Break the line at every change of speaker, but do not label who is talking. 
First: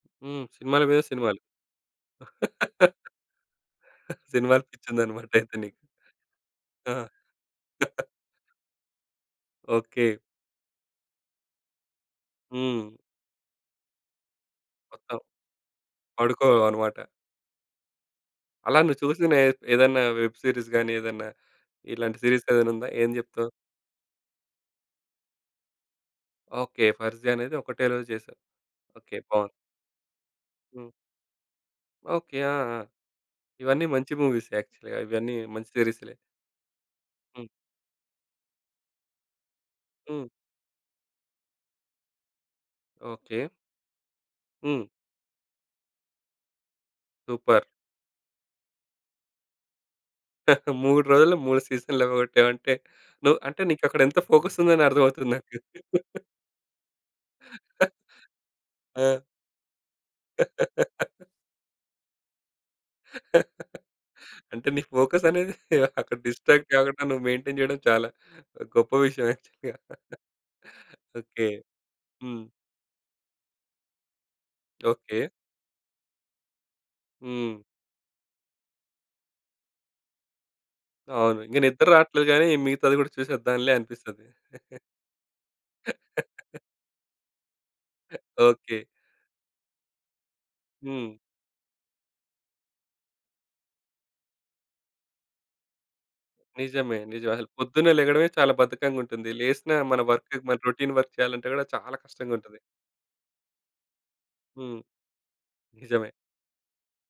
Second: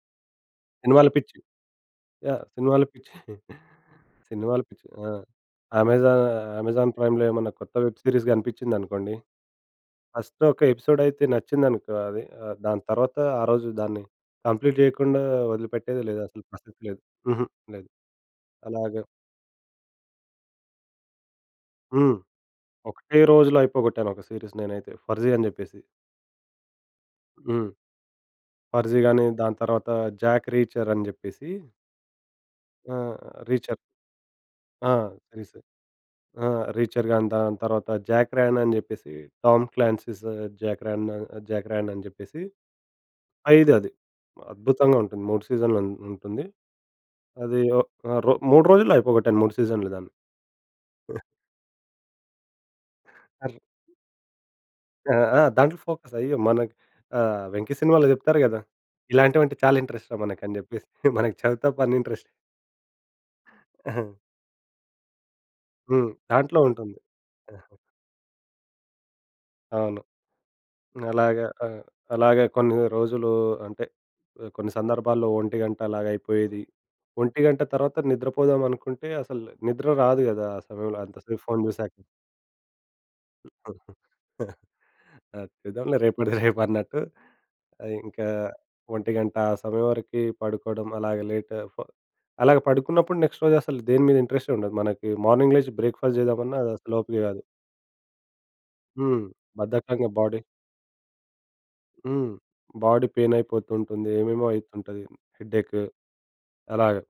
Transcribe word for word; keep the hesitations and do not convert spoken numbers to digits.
హ్మ్. సినిమాల మీద
సినిమాల పిచ్చి
సినిమాలు.
యాహ్! సినిమాలు పిచ్చి సినిమాల
సినిమాలు
పిచ్చి.
పిచ్చి
ఆ!
ఉందన్నమాట అయితే నీకు.
అమెజా అమెజాన్
ఆ!
ప్రైమ్‌లో ఏమన్నా కొత్త వెబ్ సిరీస్ కనిపించిందనుకోండి.
ఓకె.
ఫస్ట్ ఒక ఎపిసోడైతే నచ్చిందనుకో అది. ఆహ్, దాని
హ్మ్.
తర్వాత ఆ రోజు దాన్ని కంప్లీట్
మొత్తం
చేయకుండా ఒదిలిపెట్టేది లేదు. అసలు
పడుకోవు
పరిస్థితి
అన్నమాట.
లేదు. హుహు. లేదు.
అలా
అలాగ
నువ్వు చూసిన ఏ ఏదైనా వెబ్ సీరీస్ గాని ఏదైనా
హ్మ్.
ఇలాంటి సీరీస్ ఏదైనా ఉందా? ఏం
ఒకటే
జెప్తావు?
రోజులో అయిపోగొట్టాను ఒక సీరీస్ నేనైతే. 'ఫర్ జీ' అని జెప్పేసి.
ఓకె. 'ఫర్ జి' అనేది
హ్మ్.
ఒకటే రోజు జెశావు.
'ఫర్ జీ'
ఓకె
గాని
బావుంది.
దాని తర్వాత 'జాక్
హ్మ్.
రీచర్' అని జెప్పేసి
ఓకె. ఆ! ఆ!
ఆహ్, రీచార్.
ఇవన్నీ మంచి మూవీస్
ఆ!
యాక్చువల్‌గా. ఇవన్నీ
సిరీసు
మంచి సీరీస్‌లే.
ఆ! రీచర్ గాని
హ్మ్.
దాని తర్వాత 'జాక్ రాన్' అని జెప్పేసి 'టామ్ క్లాన్సిస్
హ్మ్.
జాక్ రాన్' 'జాక్ రాన్' అని జెప్పేసి,
ఓకె.
ఐదది
హ్మ్.
అద్భుతంగా ఉంటుంది. మూడు సీజన్లు ఉన్ ఉంటుంది. అది
సూపర్.
ఒక్ ఆహ్, రొ మూడు రోజుల్లో అయిపోగొట్టను మూడు సీజన్‌లు దాన్ని.
మూడు రోజులు మూడు సీజన్‌లు అవ్వగొట్టావంటే నువ్వు
అర్
అంటే నీకక్కడ ఎంత ఫోకస్ ఉందో అర్థం
ఆ!
అవుతుంది
ఆ!
నాకు.
దాంట్లో ఫోకస్ అయ్యో! మన ఆహ్, వెంకి సినిమాలో జెప్తారు గదా!
ఆ!
ఇలాంటివంటే చాలా ఇంట్రెస్ట్‌ రా" మనకని చెప్పేసి. మనకి చదువు తప్ప అన్నీ ఇంట్రెస్ట్.
అంటే నీ ఫోకసనేది
హ్మ్.
అక్కడ
దాంట్లో
డిస్ట్రాక్ట్
ఉంటుంది.
కాకుండా నువ్వు మెయింటైన్ చేయడం చాలా గొప్ప విషయం యాక్చువల్‌గా.
అవును. అలాగ
ఓకె.
ఆహ్,
హ్మ్.
అలాగే కొన్ని రోజులు అంటే ఆహ్, కొన్ని
ఓకె.
సందర్భాల్లో ఒంటిగంట అలాగయిపోయేది.
హ్మ్.
ఒంటిగంట తర్వాత నిద్రపోదాం అనుకుంటే అసలు నిద్ర రాదు గదా! అసలు. అంత
అవును.
సేపు
ఇంక
ఫోన్
నిద్ర
చూసాక.
రాట్లేదు గాని మిగతాది కూడా చూసేద్దాంలే అనిపిస్తది.
ఆ చూద్దాం లె రేపటిది రేపన్నట్టు ఆహ్, ఇంకా
ఓకె.
ఒంటి గంట ఆ సమయం వరకి పడుకోవడం
హ్మ్.
అలాగే లేట్ ఫ్ అలాగ పడుకున్నప్పుడు నెక్స్ట్ రోజు అసలు దేని మీద ఇంట్రెస్టే ఉండదు. మనకి మార్నింగ్ లేచి బ్రేక్‌ఫాస్ట్ చేద్దామన్నా అసలు
నిజమే.
ఓపికే
నిజమే.
కాదు.
అసలు పొద్దున్నే లెగడమే చాలా బద్ధకంగా
హ్మ్.
ఉంటుంది. లేసినా మన
బద్ధకంగా
వర్క్
బాడీ
మన రౌటీన్ వర్క్ చేయాలంటే గూడా చాలా
హ్మ్.
కష్టంగా ఉంటుంది.
బాడీ పెయినైపోతుంటుంది. ఏమేమో
హ్మ్.
అయితుంటది. హెడ్‌ఎక్,
నిజమే.
అలాగ.